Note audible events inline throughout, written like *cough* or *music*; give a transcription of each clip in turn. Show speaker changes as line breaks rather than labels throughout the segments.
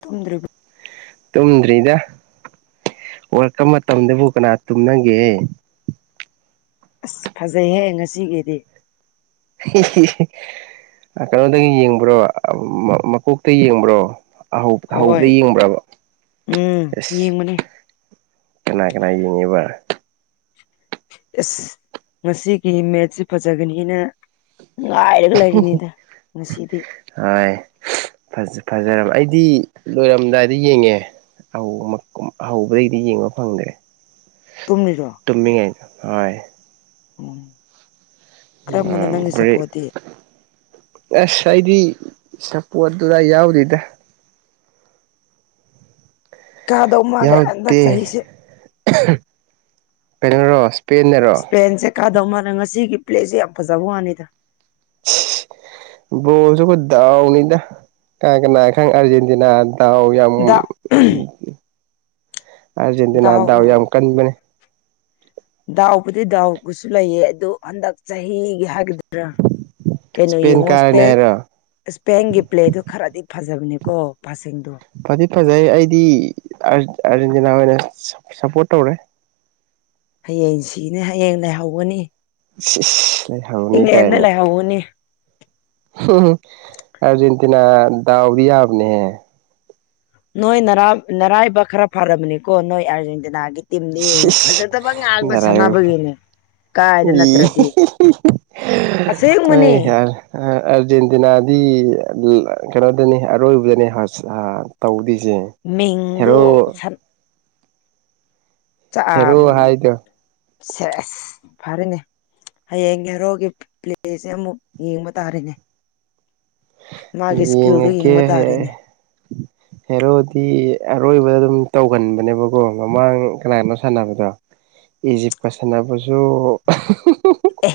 ꯇꯨꯝꯗ꯭ꯔꯤꯕ
ꯇꯨꯝꯗ꯭ꯔꯤꯗꯥ world cup ꯃꯇꯝꯗꯥꯕꯨ ꯀꯅꯥ ꯇꯨꯝꯅꯒꯦ
ꯑꯁ ꯐꯖꯩꯍꯦ ꯉꯁꯤꯒꯤꯗꯤ
ꯀꯩꯅꯣꯗꯒꯤ ꯌꯦꯡꯕ꯭ꯔꯣ ꯃꯀꯣꯛꯇꯩ ꯌꯦꯡꯕ꯭ꯔꯣ ꯍꯧꯕ
ꯍꯣꯏ
ꯍꯧꯕꯗꯩ ꯌꯦꯡꯕ꯭ꯔꯥꯕ
ꯎꯝ
ꯑꯁ
ꯌꯦꯡꯕꯅꯦ
ꯀꯅꯥ ꯀꯅꯥ ꯌꯦꯡꯉꯤꯕ
ꯑꯁ ꯉꯁꯤꯒꯤ ꯃꯦꯠꯁꯇꯤ ꯐꯖꯥꯒꯅꯤꯅ ꯉꯥꯏꯔꯒ ꯂꯩꯔꯤꯅꯤꯗ ꯉꯥꯁꯤꯗꯤ
ꯍꯣꯏ ꯐꯖ ꯐꯖꯔꯕ ꯑꯩꯗꯤ ꯂꯣꯏꯔꯝꯗꯥꯏꯗꯥ ꯌꯦꯡꯉꯦ ꯍꯧꯕꯥ ꯃꯛ ꯍꯧꯕꯥꯗꯩꯗꯤ ꯌꯦꯡꯕ ꯐꯪꯗ꯭ꯔꯦ
ꯇꯨꯝꯔꯤꯔꯣ
ꯇꯨꯝꯃꯤꯌꯦ ꯍꯣꯏ
ꯎꯝ
ꯑ
ꯀꯔꯝꯕꯅꯣ ꯅꯪꯒꯤ
ꯕꯔꯦꯛ
ꯁꯞꯄꯣꯔꯠꯇꯤ
*unintelligible* ꯑꯁ ꯑꯩꯗꯤ ꯁꯞꯄꯣꯔꯠꯇꯨꯗꯥ ꯌꯥꯎꯗꯦꯗꯥ
ꯀꯥꯗꯧ ꯃꯥꯜꯂꯦ ꯍꯟꯗꯛ
ꯌꯥꯎꯗꯦ
ꯆꯍꯤꯁꯦ
ꯀꯩꯅꯣꯔꯣ ꯏꯁꯄꯦꯟꯅꯔꯣ
ꯁꯄꯦꯟꯁꯦ ꯀꯥꯗꯧ ꯃꯥꯜꯂꯦ ꯉꯁꯤꯒꯤ ꯄ꯭ꯂꯦꯁꯦ ꯌꯥꯝ ꯐꯖꯕ ꯋꯥꯅꯤꯗ
*unintelligible* ꯕꯣꯜꯁꯨ ꯗꯥꯎꯅꯤꯗ ꯀꯅꯥ ꯀꯅꯥ ꯈꯪ ꯑꯥꯔꯖꯦꯟꯇꯤꯅꯥ ꯗꯥꯎ ꯌꯥꯝ
ꯗꯥꯎ
ꯑꯥꯔꯖꯦꯟꯇꯤꯅꯥ ꯗꯥꯎ ꯌꯥꯝ ꯀꯟꯕꯥꯅꯦ
ꯗꯥꯎꯕꯨꯗꯤ ꯗꯥꯎꯕꯨꯁꯨ ꯂꯩꯌꯦ ꯑꯗꯨ ꯍꯟꯗꯛ ꯆꯍꯤꯒꯤ ꯍꯥꯏꯒꯗ꯭ꯔꯥ ꯀꯩꯅꯣ
ꯏꯁꯄꯦꯟ
ꯌꯦꯡꯉꯣ
ꯀꯥꯔꯅꯤ
ꯁꯄꯦꯟ
ꯍꯥꯏꯔꯣ
ꯁꯄꯦꯟꯒꯤ ꯄ꯭ꯂꯦꯗꯣ ꯈꯔꯗꯤ ꯐꯖꯥꯕꯅꯦꯀꯣ ꯄꯥꯁꯤꯡꯗꯣ
ꯐꯗꯤ ꯐꯥꯖꯩ ꯑꯩꯗꯤ ꯑꯥꯔꯖꯦꯟꯇꯤꯅꯥ ꯑꯣꯏꯅ ꯁꯞꯄꯣꯔꯠ ꯇꯧꯔꯦ
ꯍꯥꯌꯦꯡ ꯁꯤꯅꯤ ꯍꯥꯌꯦꯡ ꯂꯩꯍꯧꯒꯥꯅꯤ
ꯂꯩꯍꯧꯅꯤ ꯀꯥꯏꯅ
ꯂꯩꯍꯧꯒꯅꯤ
ꯑꯥꯔꯖꯦꯟꯇꯤꯅꯥ ꯗꯥꯎꯗꯤ ꯌꯥꯕꯅꯦꯍꯦ
ꯅꯣꯏ ꯅꯔꯥꯕ ꯅꯔꯥꯏꯕꯛ ꯈꯔ ꯐꯔꯥꯕꯅꯤꯀꯣ ꯅꯣꯏ ꯑꯥꯔꯖꯦꯟꯇꯤꯅꯥꯒꯤ ꯇꯤꯝꯗꯣ ꯌꯦꯡꯉꯣ
ꯁꯤꯁ
ꯐꯖꯗꯥꯕ ꯉꯥꯛꯇ ꯁꯥꯟꯅꯕꯒꯤꯅꯦ ꯀꯥꯏꯗ ꯅꯠꯇ꯭ꯔꯗꯤ
ꯍ ꯍꯔ
ꯑꯁꯦꯡꯕꯅꯦ
*unintelligible* ꯑꯥꯔꯖꯦꯟꯇꯤꯅꯥꯗꯤ ꯀꯩꯅꯣꯗꯅꯦ ꯑꯔꯣꯏꯕꯗꯥꯅꯦ ꯇꯧꯗꯣꯏꯁꯦ
ꯃꯤꯡꯗꯨ
ꯍꯦꯔꯣ
ꯁꯟ ꯑ
ꯍꯦꯔꯣ ꯍꯥꯏꯗꯣ
ꯁꯦꯁ ꯐꯔꯦꯅꯦ ꯍꯥꯌꯦꯡ ꯍꯦꯔꯣꯒꯤ ꯄ꯭ꯂꯦꯁꯦ ꯑꯃꯨꯛ ꯌꯦꯡꯕꯥ ꯇꯥꯔꯦꯅꯦ ꯃꯥꯒꯤ ꯏꯁꯀꯤꯜꯗꯣ
ꯌꯦꯡꯉꯛꯀꯦ
ꯌꯦꯡꯕ
ꯍꯦ
ꯇꯥꯔꯦꯅꯦ
ꯍꯦꯔꯣꯗꯤ ꯑꯔꯣꯏꯕꯗ ꯑꯗꯨꯝ ꯇꯧꯒꯟꯕꯥꯅꯦꯕꯀꯣ ꯃꯃꯥꯡ ꯀꯅꯥꯅꯣ ꯁꯥꯟꯅꯕꯗꯣ ꯏꯖꯤꯞꯀꯥ ꯁꯥꯟꯅꯕꯁꯨ
ꯑꯦ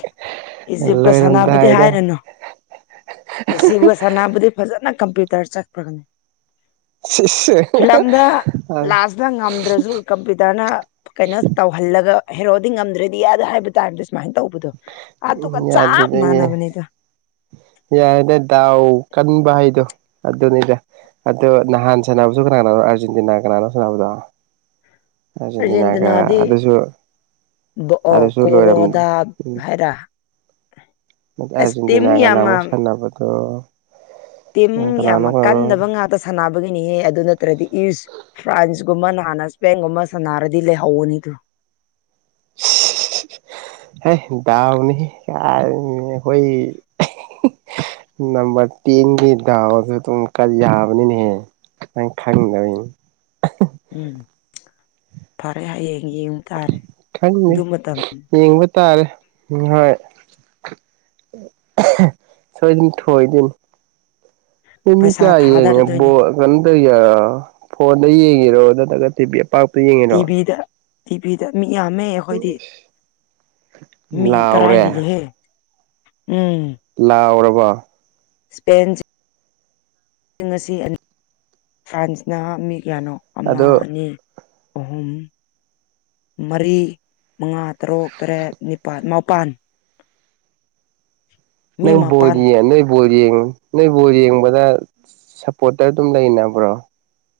ꯏꯖꯤꯞꯀꯥ ꯁꯥꯟꯅꯕꯗꯤ
ꯂꯣꯏꯔꯝꯗꯥꯏꯗ
ꯍꯥꯏꯔꯅꯨ ꯏꯖꯤꯞꯀꯥ ꯁꯅꯥꯕꯗꯤ ꯐꯖꯥꯅ ꯀꯝꯄ꯭ꯌꯨꯇꯔ ꯆꯠꯈ꯭ꯔꯕꯅꯦ
ꯁꯤꯁ
ꯐꯤꯂꯝꯗ ꯂꯥꯁꯇ ꯉꯝꯗ꯭ꯔꯁꯨ ꯀꯝꯄ꯭ꯌꯨꯇꯔꯅ ꯀꯩꯅꯣ ꯇꯧꯍꯜꯂꯒ ꯍꯦꯔꯣꯗꯤ ꯉꯝꯗ꯭ꯔꯥꯗꯤ ꯌꯥꯗꯦ ꯍꯥꯏꯕ ꯇꯥꯏꯞꯇꯥ ꯁꯨꯃꯥꯏꯅ ꯇꯧꯕ ꯗꯣ ꯑꯗꯨꯒ ꯆꯞ ꯃꯥꯟꯅꯕꯅꯦꯗ
ꯌꯥꯏꯗ ꯗꯥꯎ ꯀꯟꯕ ꯍꯥꯏꯗꯣ ꯑꯗꯨꯅꯤꯗ ꯑꯗꯨ ꯅꯍꯥꯟ ꯁꯥꯟꯅꯕꯥꯁꯨ ꯀꯅꯥꯅꯣꯕꯥ ꯑꯥꯔꯖꯦꯟꯇꯤꯅꯥꯒ ꯀꯅꯥꯅꯣ ꯁꯥꯟꯅꯕꯥꯗꯣ ꯑꯥꯔꯖꯦꯟꯇꯤꯅꯥꯒ ꯑꯗꯨꯁꯨ
ꯑꯣ
ꯑꯗꯨꯁꯨ ꯂꯣꯏꯔꯝ
ꯀꯣꯔꯣꯗꯥꯥ ꯍꯦꯔ
ꯑꯔꯖꯦꯟꯇꯤꯅꯥꯒꯅ
ꯌꯥꯝꯅ
ꯑꯃꯨꯁꯥꯟꯅꯕꯗꯨꯣ
ꯇꯤꯝ ꯌꯥꯝꯅ ꯀꯟꯗꯕ ꯉꯥꯛꯇ ꯁꯥꯟꯅꯕꯒꯤꯅꯤꯍꯦ ꯑꯗꯨ ꯅꯠꯇ꯭ꯔꯗꯤ ꯏꯨꯁ ꯐ꯭ꯔꯥꯟꯁꯀꯨꯝꯕ ꯅꯥꯟꯅ ꯏꯁꯄꯦꯟꯒꯨꯝꯕ ꯁꯥꯟꯅꯔꯗꯤ ꯂꯩꯍꯧꯕꯅꯤꯗ
*inaudible* ꯍꯦ ꯗꯎꯅꯤ ꯀ ꯍꯣꯏ ꯅꯝꯕꯔ ꯇꯦꯟꯒꯤ ꯗꯥꯎꯁꯦ ꯑꯗꯨꯝ ꯈ꯭ꯔꯥ ꯌꯥꯕꯅꯤꯅꯥꯍꯦ ꯅꯣꯏ ꯈꯪꯗꯥꯕꯩꯅꯦ
ꯎꯝ ꯐꯥꯔꯦ ꯍꯌꯦꯡ ꯌꯦꯡꯕꯥ ꯇꯥꯔꯦ
ꯈꯪꯗꯦ
ꯑꯗꯨ ꯃꯇꯝ
ꯌꯦꯡꯕꯥ ꯇꯥꯔꯦ ꯍꯣꯏ ꯁꯣꯏꯗꯥꯅ ꯊꯣꯏꯗꯣꯏꯅꯦ ꯑꯩꯈꯣꯏ ꯃꯤ
ꯄꯩꯁꯥ
ꯀꯌꯥ ꯌꯦꯡꯉꯦ
ꯊꯥꯗꯔꯗꯣꯏꯅꯦ
ꯕꯣꯜ ꯀꯇ ꯐꯣꯟꯗ ꯌꯦꯡꯉꯤꯔꯣ ꯅꯠꯇ꯭ꯔꯒ ꯇꯤꯚꯤ ꯑꯄꯥꯛ
ꯇꯤꯕꯤꯤꯗ ꯇꯤꯚꯤꯗ ꯃꯤ ꯌꯥꯝꯃꯦ ꯑꯩꯈꯣꯏꯗꯤ ꯃꯤ ꯇꯔꯥ
ꯂꯥꯎꯔꯦ
ꯍꯦꯜꯜꯂꯤꯍꯦ ꯎꯝ
ꯂꯥꯎꯔꯕ
ꯁꯄꯦꯦꯟ ꯉꯁꯤ ꯑꯅꯤ ꯐ꯭ꯔꯥꯟꯁꯅ ꯃꯤ ꯀꯌꯥꯅꯣ ꯑꯃ
ꯑꯗꯣ
ꯑꯅꯤ ꯑꯍꯨꯝ ꯃꯔꯤ ꯃꯉꯥ ꯇꯔꯨꯛ ꯇꯔꯦꯠ ꯅꯤꯄꯥꯜ ꯃꯥꯄꯜ ꯃꯤ
ꯅꯪ
ꯃꯄꯥꯟ
ꯕꯣꯜꯒꯤ *unintelligible* ꯕꯣꯜ ꯌꯦꯡ ꯅꯣꯏ ꯕꯣꯜ ꯌꯦꯡꯕꯗ ꯁꯞꯄꯣꯔꯠꯇ ꯑꯗꯨꯝ ꯂꯩꯅꯕ꯭ꯔꯣ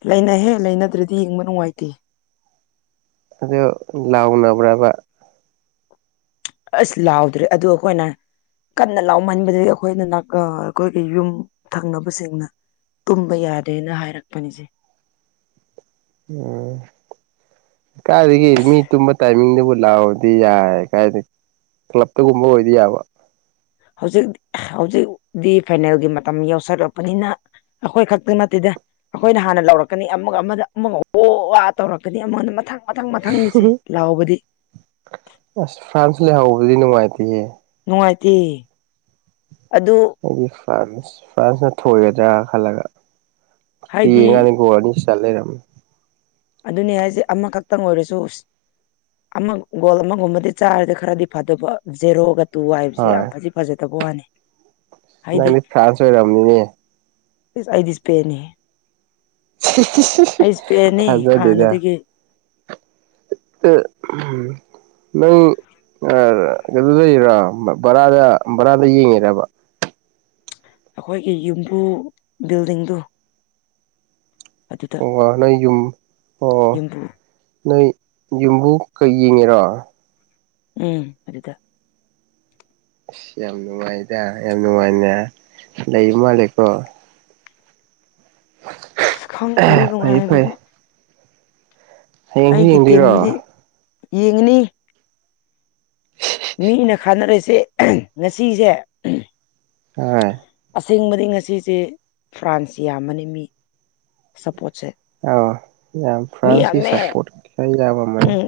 ꯂꯩꯅꯩꯍꯦ ꯂꯩꯅꯗ꯭ꯔꯗꯤ ꯌꯦꯡꯕ ꯅꯨꯡꯉꯥꯏꯇꯦ
ꯑꯗꯣ ꯂꯥꯎꯅꯕ꯭ꯔꯕ
ꯑꯁ ꯂꯥꯎꯗ꯭ꯔꯦ ꯑꯗꯨ ꯑꯩꯈꯣꯏꯅ ꯀꯟꯅ ꯂꯥꯎꯃꯟꯕꯗꯒꯤ ꯑꯩꯈꯣꯏꯅ ꯑꯩꯈꯣꯏꯒꯤ ꯌꯨꯝ ꯊꯪꯅꯕꯁꯤꯡꯅ ꯇꯨꯝꯕ ꯌꯥꯗꯦꯅ ꯍꯥꯏꯔꯛꯄꯅꯤꯁꯦ
ꯎꯝ ꯀꯥꯏꯔꯤꯒꯤ ꯃꯤ
ꯑꯁ
ꯇꯨꯝꯕ ꯇꯥꯏꯃꯤꯡꯗꯨꯕꯨ ꯂꯥꯛꯑꯣꯗꯤ ꯌꯥꯏ ꯀꯥꯏꯅ ꯀ꯭ꯂꯞꯇꯒꯨꯝꯕ ꯑꯣꯏꯗꯤ ꯌꯥꯕ
ꯍꯧꯖꯤꯛ ꯍꯧꯖꯤꯛꯇꯤ ꯐꯥꯏꯅꯦꯜꯒꯤ ꯃꯇꯝ ꯌꯧꯁꯜꯂꯛꯄꯅꯤꯅ ꯑꯩꯈꯣꯏ ꯈꯛꯇ ꯅꯠꯇꯦꯗ ꯑꯩꯈꯣꯏꯅ ꯍꯥꯟꯅ ꯂꯧꯔꯛꯀꯅꯤ ꯑꯃꯒ ꯑꯃꯗ ꯑꯃꯒ ꯋꯣ ꯋꯥ ꯇꯧꯔꯛꯀꯅꯤ ꯑꯃꯅ ꯃꯊꯪ ꯃꯊꯪ ꯃꯊꯪ ꯅꯤꯁꯦ ꯂꯥꯎꯕꯗꯤ
ꯑꯁ ꯐ꯭ꯔꯥꯟꯁ ꯂꯩꯍꯧꯕꯗꯨꯗꯤ ꯅꯨꯡꯉꯥꯏꯇꯦ
ꯅꯨꯡꯉꯥꯏꯇꯦ ꯑꯗꯨ
ꯑꯩꯗꯤ ꯐ꯭ꯔꯥꯟꯁ ꯐ꯭ꯔꯥꯟꯁꯅ ꯊꯣꯏꯒꯗ꯭ꯔꯥ ꯈꯜꯂꯒ
ꯍꯥꯏꯗꯤ
ꯌꯦꯡꯉꯀꯥꯟꯗ ꯒꯣꯜ ꯑꯅꯤ *unintelligible*
ꯑꯗꯨꯅꯦ ꯍꯥꯏꯖꯦ ꯑꯃꯈꯛꯇꯪ ꯑꯣꯏꯔꯁꯨ ꯑꯃ ꯒꯣꯜ ꯑꯃꯒꯨꯝꯕꯗꯤ ꯆꯥꯔꯗꯤ ꯈꯔꯗꯤ ꯐꯗꯧꯕ ꯖꯦꯔꯣꯒ ꯇꯨ ꯍꯥꯏꯕꯁꯦ ꯌꯥꯝ
ꯍꯣꯏ
ꯐꯗꯤ ꯐꯖꯗꯕ ꯋꯥꯅꯤ ꯍꯥꯏꯗꯤ
ꯃꯅꯤ ꯐ꯭ꯔꯥꯟꯁ ꯑꯣꯏꯔꯝꯅꯤꯅꯦ
ꯏꯁ ꯑꯩꯗꯤ ꯁꯏꯄꯦꯟꯅꯤꯍꯦ ꯏꯁꯄꯦꯟꯅꯤ
ꯊꯥꯖꯗꯦꯗ
ꯍꯥꯟꯅꯗꯒꯤ
*unintelligible* ꯑꯗꯨꯗꯔ ꯕꯔꯥꯗ ꯕꯔꯥꯗ ꯌꯦꯡꯉꯤꯔꯕ
ꯑꯩꯈꯣꯏꯒꯤ ꯌꯨꯝꯕꯨ ꯕꯤꯜꯗꯤꯡꯗꯨ ꯑꯗꯨ
ꯑꯣ ꯅꯣꯏ ꯌꯨꯝ ꯑꯣ ꯅꯣꯏ ꯌꯨꯝꯕꯨ ꯀꯩ ꯌꯦꯡꯉꯤꯔꯣ
ꯎꯝ ꯑꯥꯗꯨꯗ
ꯑꯁ ꯌꯥꯝ ꯅꯨꯡꯉꯥꯏꯗ ꯌꯥꯝ ꯅꯨꯡꯉꯥꯏꯅ ꯂꯩꯕ ꯃꯥꯜꯂꯤꯀꯣ
ꯑꯁ ꯈꯪꯗꯦꯗ
ꯑꯍꯝ ꯐꯩꯏ ꯐꯩꯏ
ꯅꯨꯡꯉꯥꯏꯕꯗꯣ ꯑꯩꯒꯤ
ꯌꯦꯡꯗꯣꯏꯔꯣ
ꯇꯤꯝꯗꯤ ꯌꯦꯡꯒꯅꯤ ꯃꯤꯅ ꯈꯥꯟꯅꯔꯤꯁꯦ ꯉꯥꯁꯤꯁꯦ
ꯍꯣꯏ
ꯑꯁꯦꯡꯕꯗꯤ ꯉꯁꯤꯁꯦ ꯐ꯭ꯔꯥꯟꯁ ꯌꯥꯝꯕꯅꯤ ꯃꯤ ꯁꯄꯣꯠꯁꯦ
ꯑꯧ ꯌꯥꯝ ꯐ꯭ꯔꯥꯟꯁꯀꯤ ꯁꯄꯣꯔꯠꯀꯤ ꯈꯔ ꯌꯥꯝꯃꯝꯕꯅꯦ
ꯎꯝ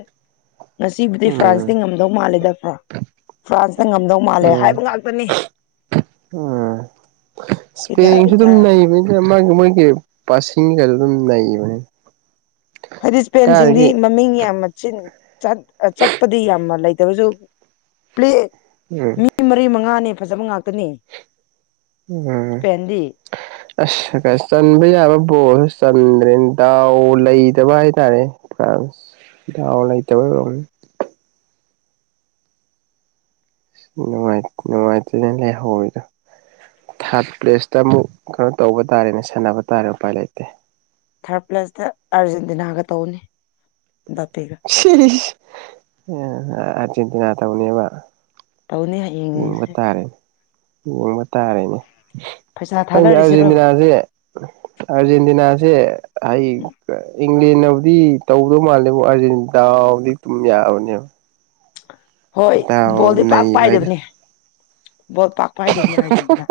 ꯉꯁꯤꯕꯨꯗꯤ
ꯎꯝ
ꯐ꯭ꯔꯥꯟꯁꯇꯤ ꯉꯝꯗꯧ ꯃꯥꯜꯂꯤꯗꯀꯣ ꯐ꯭ꯔꯥꯟꯁꯅ ꯉꯝꯗꯧ ꯃꯥꯜꯂꯦ
ꯎꯝ
ꯍꯥꯏꯕ ꯉꯥꯛꯇꯅꯤ
ꯎꯝ
ꯏꯊ
ꯏꯁꯄꯦꯟꯁꯨ
ꯏꯊ
ꯑꯗꯨꯝ ꯅꯩꯕꯅꯤ ꯃꯥꯒꯤ ꯃꯣꯏꯒꯤ ꯄꯥꯁꯤꯅꯤꯒꯁꯨ ꯑꯗꯨꯝ ꯅꯩꯕꯅꯤ
ꯍꯥꯏꯗꯤ ꯏꯁꯄꯦꯟꯁꯤꯡꯗꯤ
ꯀꯥꯏꯗꯒꯤ
ꯃꯃꯤꯡ ꯌꯥꯝ ꯃꯆꯤꯟ ꯆꯠꯄꯗꯤ ꯌꯥꯝꯅ ꯂꯩꯇ꯭ꯔꯁꯨ ꯄ꯭ꯂꯦ
ꯎꯝ
ꯃꯤ ꯃꯔꯤ ꯃꯉꯥꯅꯦ ꯐꯖꯕ ꯉꯥꯛꯇꯅꯦ
ꯎꯝ ꯑꯁ ꯆꯟꯕ ꯌꯥꯕ ꯕꯣꯜꯁꯨ ꯆꯟꯗ꯭ꯔꯦ ꯗꯥꯎ ꯂꯩꯇꯕ ꯍꯥꯏꯇꯥꯔꯦꯅꯦ ꯐ꯭ꯔꯥꯟꯁ ꯗꯥꯎ ꯂꯩꯇꯕꯩ ꯑꯣꯏꯔꯝꯅꯤ ꯅꯨꯡꯉꯥꯏꯇꯔꯤꯅꯦ ꯂꯩꯍꯧꯔꯤꯗꯣ ꯊꯥꯔꯠ ꯄ꯭ꯂꯦꯁꯇ ꯑꯃꯨꯛ ꯀꯩꯅꯣ ꯇꯧꯕ ꯇꯥꯔꯦꯅꯦ ꯁꯥꯟꯅꯕ ꯇꯥꯔꯦ ꯎꯄꯥꯏ ꯂꯩꯇꯦ
ꯊꯥꯔꯠ ꯄ꯭ꯂꯦꯁꯇ ꯑꯥꯔꯖꯦꯟꯇꯤꯅꯥꯒ ꯇꯧꯅꯤ ꯕꯄꯤꯒ
ꯁꯤꯌ ꯑꯔꯖꯦꯟꯇꯤꯅꯥ ꯇꯧꯅꯦꯕ
ꯇꯧꯅꯦ ꯍꯥꯏ
ꯌꯦꯡꯕ ꯇꯥꯔꯦ ꯌꯦꯡꯕ ꯇꯥꯔꯦꯅꯦ
ꯄꯩꯁꯥ
ꯈꯪꯗꯦ
ꯊꯥꯗꯔꯤꯁꯤꯔꯣ
ꯑꯥꯔꯖꯦꯟꯇꯤꯅꯥꯁꯦ ꯎꯝ *unintelligible* ꯑꯥꯔꯖꯦꯟꯇꯤꯅꯥꯁꯦ ꯑꯩ ꯏꯪꯂꯦꯟꯕꯨꯗꯤ ꯇꯧꯗꯧ ꯃꯥꯜꯂꯦꯕꯨ ꯑꯗꯨ ꯑꯥꯔꯖꯦꯟꯇꯤꯅꯥ ꯗꯥꯎꯗꯤ ꯑꯗꯨꯝ ꯌꯥꯕꯅꯦꯕ
ꯍꯣꯏ
ꯗꯥꯎ
ꯕꯣꯜꯗꯤ ꯄꯥꯛ
ꯅꯩꯕ ꯍꯥꯏꯗꯣ
ꯄꯥꯏꯗꯕꯅꯦ ꯕꯣꯜ ꯄꯥꯛ ꯄꯥꯏꯗꯕꯅꯦ ꯑꯥꯔꯖꯦꯟꯇꯤꯅꯥ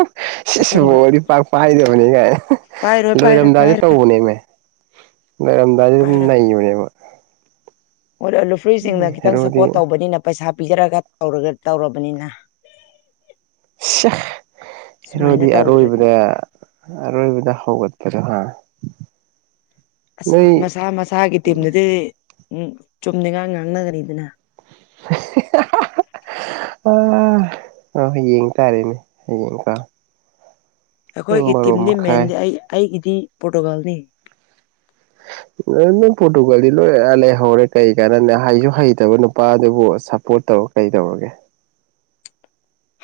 ꯁꯤꯁ
ꯑꯁꯦꯡꯕ
ꯕꯣꯜꯗꯤ ꯄꯥꯛ ꯄꯥꯏꯗꯕꯅꯤ ꯒꯥꯏ
ꯄꯥꯏꯔꯣꯏ ꯄꯥꯏꯔꯣꯏ
ꯂꯣꯏꯔꯝꯗꯥꯏꯗ
ꯄꯥꯏꯔꯣꯏ
ꯇꯧꯕꯅꯦꯃꯦ ꯂꯣꯏꯔꯝꯗꯥꯏꯗ ꯑꯗꯨꯝ ꯅꯩꯕꯅꯦ
ꯑꯣꯏꯔꯣꯏ ꯂꯨꯐ꯭ꯔꯤꯁꯤꯡꯅ ꯈꯤꯇꯪ
ꯍꯦꯔꯣꯗꯤ
ꯁꯞꯄꯣꯔꯠ ꯇꯧꯕꯅꯤꯅ ꯄꯩꯁꯥ ꯄꯤꯖꯔꯒ ꯇꯧꯔꯒ ꯇꯧꯔꯕꯅꯤꯅ
ꯁꯤꯌꯥ
ꯁꯨꯃꯥꯏꯅ
ꯍꯦꯔꯣꯗꯤ
ꯇꯧꯗ꯭ꯔꯗꯤ
ꯑꯔꯣꯏꯕꯗ ꯑꯔꯣꯏꯕꯗ ꯍꯒꯠꯄꯗꯣ ꯍꯥ
ꯑꯁ
ꯅꯣꯏ
ꯃꯁꯥ ꯃꯁꯥꯒꯤ ꯇꯤꯝꯗꯨꯗꯤ ꯎꯟ ꯆꯨꯝꯅ ꯏꯉꯥꯡ ꯉꯥꯡꯅꯒꯅꯤꯗꯅ
*unintelligible* ꯑ ꯥ ꯍꯣꯏ ꯌꯦꯡ ꯇꯥꯔꯦꯅꯦ ꯌꯦꯡꯒꯦꯀꯣ
ꯑꯩꯈꯣꯏꯒꯤ ꯇꯤꯝꯗꯤ
ꯃꯈꯥꯏ
ꯃꯦꯟꯗꯤ ꯑꯩ ꯑꯩꯒꯤꯗꯤ ꯄꯣꯔꯇꯨꯒꯥꯜꯅꯤ
ꯅꯪ ꯄꯣꯔꯇꯨꯒꯜꯗꯤ ꯂꯣꯏꯅ ꯂꯩꯍꯧꯔꯦ ꯀꯩ ꯀꯥꯟꯅꯅꯦ ꯍꯩꯁꯨ ꯍꯩꯇꯕ ꯅꯨꯄꯥꯗꯨꯕꯨ ꯁꯞꯄꯣꯔꯠ ꯇꯧꯔꯒ ꯀꯩ ꯇꯧꯔꯒꯦ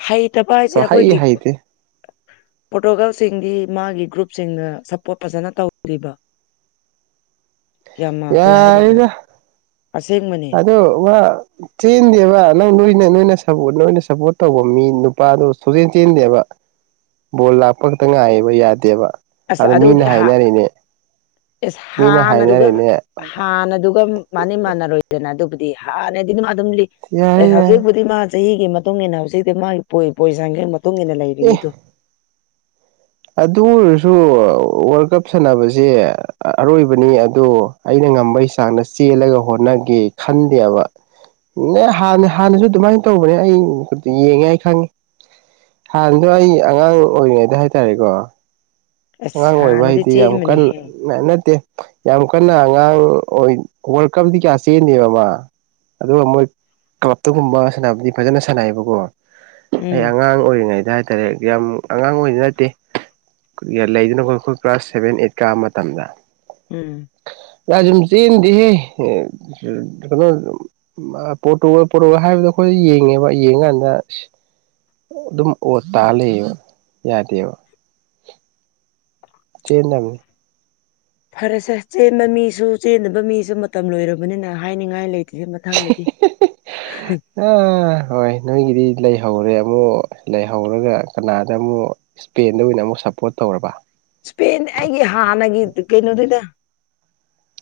ꯍꯩꯇꯥꯕ ꯍꯥꯏꯁꯦ
ꯁꯨꯍꯩ
ꯑꯩꯈꯣꯏꯒꯤ
ꯍꯩꯇꯦ
ꯄꯣꯔꯇꯨꯒꯥꯜꯁꯤꯡꯒꯨ ꯃꯥꯒꯤ ꯒ꯭ꯔꯞꯁꯤꯡꯅ ꯁꯞꯄꯣꯔꯠ ꯐꯖꯅ ꯇꯧꯗꯔꯤꯕ
*unintelligible*
ꯌꯥꯝꯃ ꯀꯩ ꯍꯥꯏꯗꯣꯏꯔꯥ
ꯌꯥꯔꯦꯗ
ꯑꯁꯦꯡꯕꯅꯦ
ꯑꯗꯨ ꯋꯥ ꯆꯦꯟꯗꯦꯕ ꯅꯪ ꯅꯣꯏꯅ ꯅꯣꯏꯅ ꯅꯣꯏꯅ ꯁꯞꯄꯣꯔꯠ ꯇꯧꯕ ꯃꯤ ꯅꯨꯄꯥꯗꯣ ꯁꯨꯛꯆꯦꯟ ꯆꯦꯟꯗꯦꯕ ꯕꯣꯜ ꯂꯥꯛꯄ ꯈꯛꯇ ꯉꯥꯏꯌꯦꯕ ꯌꯥꯗꯦꯕ
ꯑꯁ
ꯑꯗ
ꯑꯗꯨꯗꯤ
ꯃꯤꯅ ꯍꯥꯏꯅꯔꯤꯅꯤ
ꯑꯦꯁ ꯍꯥꯟꯅꯗꯨꯒ ꯍꯥꯟꯅꯗꯨꯒ ꯃꯥꯟꯗꯤ ꯃꯥꯟꯅꯔꯣꯏꯗꯅ ꯑꯗꯨꯕꯨꯗꯤ ꯍꯥꯟꯅꯗꯤ ꯑꯗꯨꯝ ꯑꯗꯨꯝ ꯂꯤꯠ
ꯌꯥꯔꯦ ꯌꯥꯔꯦ
ꯍꯧꯖꯤꯛꯄꯨꯗꯤ ꯃꯥ ꯆꯍꯤꯒꯤ ꯃꯇꯨꯡ ꯏꯟꯅ ꯍꯧꯖꯤꯛꯇꯤ ꯃꯥꯒꯤ ꯄꯣꯏꯁꯥꯡꯁꯤꯒꯤ ꯃꯇꯨꯡ ꯏꯟꯅ
ꯑꯦ
ꯂꯩꯔꯤꯅꯤꯗꯣ
ꯑꯗꯨ ꯑꯣꯏꯔꯁꯨ ꯋꯥꯔꯜ ꯀꯞ ꯁꯥꯟꯅꯕꯁꯦ ꯑꯔꯣꯏꯕꯅꯤ ꯑꯗꯣ ꯑꯩꯅ ꯉꯝꯕꯩ ꯆꯥꯡꯗ ꯆꯦꯜꯂꯒ ꯍꯣꯠꯅꯒꯦ ꯈꯟꯗꯦꯕ ꯅ ꯍꯥꯟꯅ ꯍꯥꯟꯅꯁꯨ ꯑꯗꯨꯃꯥꯏꯅ ꯇꯧꯕꯅꯦ ꯑꯩ ꯌꯦꯡꯉꯦ ꯑꯩ ꯈꯪꯉꯤ ꯍꯥꯟꯅꯗꯣ ꯑꯩ ꯑꯉꯥꯡ ꯑꯣꯏꯔꯤꯉꯩꯗ ꯍꯥꯏꯇꯥꯔꯦꯀꯣ
ꯑꯁ
ꯑꯉꯥꯡ ꯑꯣꯏꯕ
ꯍꯥꯟꯅꯗꯤ
ꯍꯥꯏꯗꯤ ꯌꯥꯝ
ꯆꯦꯟꯕꯅꯤꯍꯦ
ꯀꯟꯅ ꯅꯠꯇꯦ ꯌꯥꯝ ꯀꯟꯅ ꯑꯉꯥꯡ ꯋꯥꯔꯜ ꯀꯞꯇ ꯀꯌꯥ ꯆꯦꯟꯗꯦꯕꯃ ꯑꯗꯨꯒ ꯃꯣꯏ ꯀ꯭ꯂꯞꯇꯒꯨꯝꯕ ꯁꯥꯟꯅꯕꯗꯤ ꯐꯖꯅ ꯁꯥꯟꯅꯩꯑꯕꯀꯣ ꯑꯩ
ꯎꯝ
ꯑꯉꯥꯡ ꯑꯣꯏꯔꯤꯉꯩꯗ ꯍꯥꯏꯇꯥꯔꯦ ꯌꯥꯝ ꯑꯉꯥꯡ ꯑꯣꯏꯗꯤ ꯅꯠꯇꯦ ꯂꯩꯗꯅ ꯑꯩꯈꯣꯏ ꯑꯩꯈꯣꯏ ꯀ꯭ꯂꯥꯁ ꯁꯚꯦꯟ ꯑꯩꯠ ꯀꯥꯕ ꯃꯇꯝꯗ
ꯎꯝ
ꯔꯖꯖꯤꯤꯟꯗꯤꯍꯦꯩꯅꯣ *inaudible* ꯃꯥ ꯄꯣꯔꯇꯣꯒꯜ ꯄꯣꯔꯇꯨꯒꯜ ꯍꯥꯏꯕꯗꯣ ꯑꯩꯈꯣꯏ ꯌꯦꯡꯉꯦꯕ ꯌꯦꯟꯀꯥꯟꯗ ꯑꯗꯨꯝ ꯑꯣꯠ ꯇꯥ ꯂꯩꯌꯦꯕ ꯌꯥꯗꯦꯕ ꯆꯦꯟꯗꯕꯅꯦ
ꯐꯔꯦꯁꯦ ꯆꯦꯟꯕ ꯃꯤꯁꯨ ꯆꯦꯟꯗꯕ ꯃꯤꯁꯨ ꯃꯇꯝ ꯂꯣꯏꯔꯕꯅꯤꯅ ꯍꯥꯏꯅꯤꯡꯉꯥꯏ ꯂꯩ ꯃꯊꯪꯗꯗꯤ
ꯑꯥ ꯍꯣꯏ ꯅꯣꯏꯒꯤꯗꯤ ꯂꯩꯍꯧꯔꯦ ꯑꯃꯨꯛ ꯂꯩꯍꯧꯔꯒ ꯀꯅꯥꯗ ꯑꯃꯨꯛ ꯏꯁꯄꯦꯟꯗ ꯑꯣꯏꯅ ꯑꯃꯨꯛ ꯁꯞꯄꯣꯔꯠ ꯇꯧꯔꯕ
ꯏꯁꯄꯦꯟ ꯑꯩꯒꯤ ꯍꯥꯟꯅꯒꯤ ꯀꯩꯅꯣꯗꯨꯗ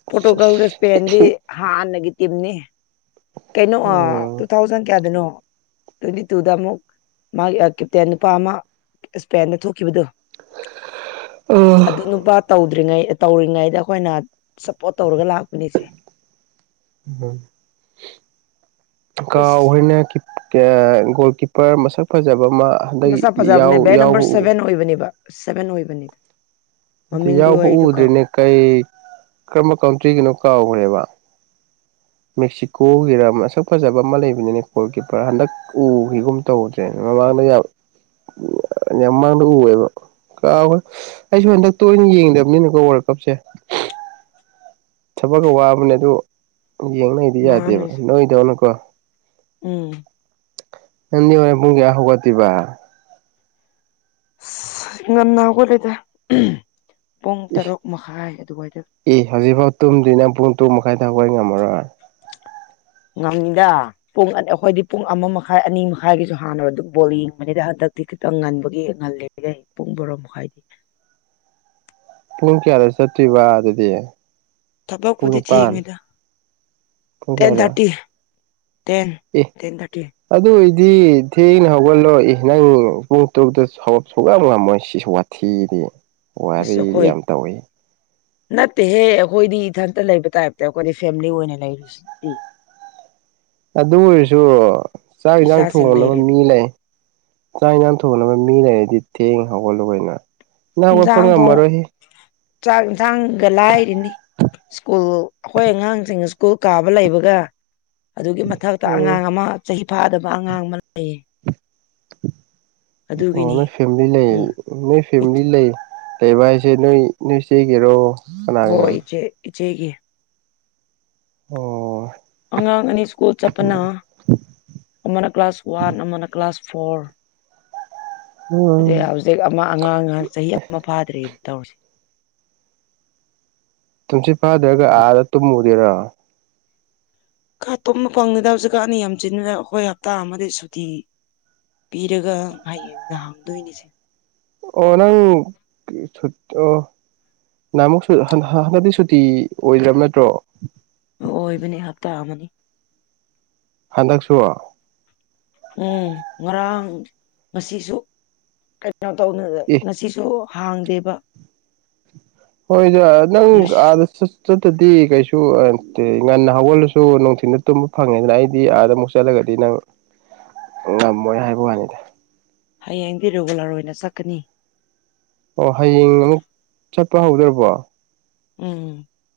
ꯄꯣꯔꯇꯨꯒꯜꯗ ꯏꯁꯄꯦꯟꯗꯤ ꯍꯥꯟꯅꯒꯤ ꯇꯤꯝꯅꯤ ꯀꯩꯅꯣ
ꯎꯝ
ꯇꯨ ꯊꯥꯎꯖꯟ ꯀꯌꯥꯗꯅꯣ ꯇ꯭ꯋꯦꯟꯇꯤ ꯇꯨꯗ ꯑꯃꯨꯛ ꯃꯥꯒꯤ ꯀꯦꯞꯇꯦꯟ ꯅꯨꯄꯥ ꯑꯃ ꯏꯁꯄꯦꯟꯗ ꯊꯣꯛꯈꯤꯕꯗꯨꯣ
ꯑ
ꯑꯗꯨ ꯅꯨꯄꯥ ꯇꯧꯗ꯭ꯔꯤꯉꯩ ꯇꯧꯔꯤꯉꯩꯗ ꯑꯩꯈꯣꯏꯅ ꯁꯞꯄꯣꯔꯠ ꯇꯧꯔꯒ ꯂꯥꯛꯄꯅꯤꯁꯦ
ꯀ
ꯑꯁ
ꯑꯣꯏꯍꯅꯦ ꯒꯣꯜ ꯀꯤꯞꯄꯔ ꯃꯁꯛ ꯐꯖꯕ ꯑꯃ ꯍꯟꯗꯛ
ꯁꯥ ꯐꯖꯕꯅꯦ ꯕ ꯅꯝꯕꯔ
ꯌꯥꯎꯕ
ꯁꯚꯦꯟ ꯑꯣꯏꯕꯅꯦꯕ ꯁꯚꯦꯟ ꯑꯣꯏꯕꯅꯤꯗ
ꯑꯗꯨꯗꯤ
ꯃꯃꯤꯡꯗꯨ
ꯌꯥꯎꯕ
ꯑꯩꯗꯨ
ꯎꯗ꯭ꯔꯤꯅꯦ
ꯀꯥꯎꯈ꯭ꯔꯦ
ꯀꯩ ꯀꯔꯝꯕ ꯀꯥꯎꯟꯇ꯭ꯔꯤꯒꯤꯅꯣ ꯀꯥꯎꯈ꯭ꯔꯦꯕ ꯃꯦꯛꯁꯤꯀꯣꯒꯤꯔꯝ ꯃꯁꯛ ꯐꯖꯕ ꯑꯃ ꯂꯩꯕꯅꯤꯅ ꯒꯣꯜ ꯀꯤꯞꯄꯔ ꯍꯟꯗꯛ ꯎꯈꯤꯒꯨꯝ ꯇꯧꯗ꯭ꯔꯦ ꯃꯃꯥꯡꯗ ꯌꯥꯝ ꯌꯥꯝ ꯃꯃꯥꯡꯗ ꯎꯌꯦꯦꯕ ꯍꯣꯏ ꯑꯩꯁꯨ ꯍꯟꯗꯛꯇ ꯑꯣꯏꯅ ꯌꯦꯡꯗꯕꯅꯤꯅꯀꯣ ꯋꯥꯔꯜ ꯀꯞꯁꯦ ꯊꯕꯛꯀ ꯋꯥꯕꯅꯦ ꯑꯗꯨ ꯌꯦꯡꯅꯩꯗꯤ ꯌꯥꯗꯦꯕ
ꯃꯥꯅꯦ
ꯅꯣꯏꯗꯧꯅꯀꯣ
ꯎꯝ
ꯄꯨꯡꯒꯤ ꯌꯥ ꯍꯒ ꯇꯤꯕ
ꯑꯁ ꯉꯟꯅ ꯍꯧꯒꯠꯂꯗ ꯄꯨꯡ
ꯑꯦ
ꯇꯔꯨꯛ ꯃꯈꯥꯏ ꯑꯗꯨꯋꯥꯏꯗ
ꯑꯦ ꯍꯧꯖꯤꯛꯐꯥꯎ ꯇꯨꯝꯗ꯭ꯅꯪ ꯄꯨꯡ ꯇꯨꯡ ꯃꯈꯥꯏ ꯊꯄꯒꯤ ꯉꯝꯃꯔꯣꯏ
ꯉꯝꯗꯥ ꯄꯨꯡ ꯑ ꯑꯩꯈꯣꯏꯗꯤ ꯄꯨꯡ ꯑꯃ ꯃꯈꯥꯏ ꯑꯅꯤ ꯃꯈꯥꯏꯒꯤꯁꯨ ꯍꯥꯟꯅꯔ ꯑꯗꯨꯝ ꯕꯣꯜ ꯌꯦꯡꯕꯅꯤꯗꯤ ꯍꯟꯗꯛꯇꯤ ꯈꯤꯇꯪ ꯉꯟꯕꯒꯤ ꯉꯜꯂꯤꯦꯔꯦ ꯄꯨꯡ ꯕꯣꯔꯣꯝ ꯃꯈꯥꯏꯗꯤ
ꯄꯨꯡ ꯀꯌꯥꯗ ꯆꯠꯇ꯭ꯣꯏꯔꯤꯕ ꯑꯗꯨꯗꯤ ꯄꯨꯡ
ꯊꯕꯛꯄꯨꯗꯤ
ꯅꯤꯄꯥꯟ
ꯊꯦꯡꯉꯤꯗ
ꯄꯨꯡ
ꯇꯦꯟ
ꯀꯌꯥꯗ
ꯊꯥꯔꯇꯤ ꯇꯦꯟ
ꯑꯦ
ꯇꯦꯟ ꯊꯔꯇꯤ
ꯑꯗꯨ ꯑꯣꯏꯏꯗꯤ ꯊꯦꯡꯅ ꯍꯧꯒꯠꯂꯣ ꯏ ꯅꯪ ꯄꯨꯡ ꯇꯨꯗ ꯁꯧꯒ ꯉꯝꯃꯣꯏ ꯁꯤꯁꯨ ꯋꯥꯠꯂꯤꯦ ꯈꯦꯔ
ꯏꯁꯈꯣꯏ ꯅꯠꯇꯦꯍꯦ ꯑꯩꯈꯣꯏꯗꯤ ꯏꯊꯟꯇ ꯂꯩꯕ ꯇꯥꯏꯞꯇ ꯑꯩꯈꯣꯏꯗꯤ ꯐꯦꯃꯤꯂꯤ ꯑꯣꯏꯅ ꯂꯩꯔꯤꯨꯁꯤꯗꯤ
ꯑꯗꯨ ꯑꯣꯏꯔꯁꯨ ꯆꯥꯛ ꯏꯟꯁꯥꯡ
ꯏꯆꯥꯁꯤꯡ
ꯊꯣꯡꯅꯕ
ꯂꯩꯔꯤꯗꯤ
ꯃꯤ ꯂꯩ ꯆꯥꯛ ꯌꯦꯟꯖꯥꯡ ꯊꯣꯡꯅꯕ ꯃꯤ ꯂꯩꯔꯗꯤ ꯊꯦꯡ ꯍꯧꯒꯠꯂꯨꯩꯅ
ꯏꯟꯁꯥꯡꯗꯣ ꯆꯥꯛ ꯌꯦꯟꯁꯥꯡꯒ ꯂꯥꯏꯔꯤꯅꯤ꯫ ꯁ꯭ꯀꯨꯜ ꯑꯩꯈꯣꯏ ꯑꯉꯥꯡꯁꯤꯡ ꯁ꯭ꯀꯨꯜ ꯀꯥꯕ ꯂꯩꯕꯒ ꯑꯗꯨꯒꯤ꯫ ꯃꯊꯛꯇ
ꯎꯝ
ꯑꯉꯥꯡ ꯑꯃ ꯆꯍꯤ ꯐꯥꯗꯕ ꯑꯉꯥꯡ ꯑꯃ ꯂꯩꯌꯦ꯫
ꯑꯣ
ꯑꯗꯨꯒꯤꯅꯤ
ꯅꫭꯏ ꯐꯦꯝꯂꯤ ꯂꯩꯌ‌ꯦ
ꯎꯝ
ꯅꫭꯎ ꯐꯦꯝꯂꯤ ꯂꯩ꯫ ꯂꯩꯕ ꯍꯥꯏꯁꯦ ꯅꯣꯏ ꯅꯣꯏ ꯆ‌ꯦꯒꯤꯔ‌ꫭ꯫
ꯍꯣꯏ ꯏꯆꯦ ꯏꯆꯦꯒꯤ꯫
ꯑꯣ꯫
ꯑꯉꯥꯡ ꯑꯅꯤ ꯁ꯭ꯀꯨꯜ ꯆꯠꯄꯅ ꯑꯃꯅ ꯀ꯭ꯂꯥꯁ ꯋꯥꯟ ꯑꯃꯅ ꯀ꯭ꯂꯥꯁ ꯐꯣꯔ꯫ ꯑꯗꯩ
ꯎꯝ
ꯍꯧꯖꯤꯛ ꯑꯃ ꯑꯉꯥꯡꯍ ꯆꯍꯤ ꯑꯃ ꯐꯥꯗ꯭ꯔꯤ ꯇꯧꯔꯤꯁꯤ꯫
ꯇꯨꯝꯁꯤ ꯐꯥꯗ꯭ꯔꯒ ꯑꯥꯗ ꯇꯨꯝꯃꯨꯗꯣꯏꯔꯣ
ꯀꯥ ꯇꯨꯝꯕ ꯐꯪꯅꯤꯦꯗ ꯍꯧꯖꯤꯛꯀꯥꯟꯅꯤ ꯌꯥꯝ ꯆꯤꯟꯟꯅꯗ ꯑꯩꯈꯣꯏ ꯍꯞꯇꯥ ꯑꯃꯗꯤ ꯁꯨꯇꯤ ꯄꯤꯔꯒ ꯍꯌꯦꯡꯗ ꯍꯪꯗꯣꯏꯅꯤꯁꯦ
ꯑꯣ ꯅꯪ ꯁ ꯑꯣ ꯅꯍꯥꯟ ꯑꯃꯨꯛ ꯍꯟꯗꯛꯇꯤ ꯁꯨꯇꯤ ꯑꯣꯏꯗ꯭ꯔꯕ ꯅꯠꯇ꯭ꯔꯣ
ꯑꯣꯏꯕꯅꯦ ꯍꯞꯇꯥ ꯑꯃꯅꯤ
ꯍꯟꯗꯛꯁꯨ
ꯎꯝ ꯉꯔꯥꯡ ꯉꯁꯤꯁꯨ ꯀꯩꯅꯣ ꯇꯧ ꯉꯁꯤꯁꯨ ꯍꯥꯡꯗꯦꯕ
ꯍꯣꯏꯗ ꯅꯪ ꯑꯥꯗ ꯆꯠ꯫ ꯆꯠꯇꯗꯤ ꯀꯩꯁꯨ ꯉꯟꯅ ꯍꯧꯒꯜꯂꯁꯨ ꯅꯨꯡꯊꯤꯟꯗ ꯇꯨꯝꯕ ꯐꯪꯉꯦꯗꯅ ꯑꯩꯗꯤ ꯑꯥꯗ ꯑꯃꯨꯛ ꯆꯠꯂꯒꯗꯤ ꯅꯪ꯫ ꯉꯝꯃꯣꯏ ꯍꯥꯏꯕ ꯋꯥꯅꯤꯗ꯫
ꯍꯌꯦꯡꯗꯤ ꯔꯤꯒꯨꯂꯔ ꯑꯣꯏꯅ ꯆꯠꯀꯅꯤ꯫
ꯑꯣ ꯍꯌꯦꯡ ꯑꯃꯨꯛ ꯆꯠꯄ ꯍꯧꯗ꯭ꯔꯕꯣ꯫
ꯎꯝ꯫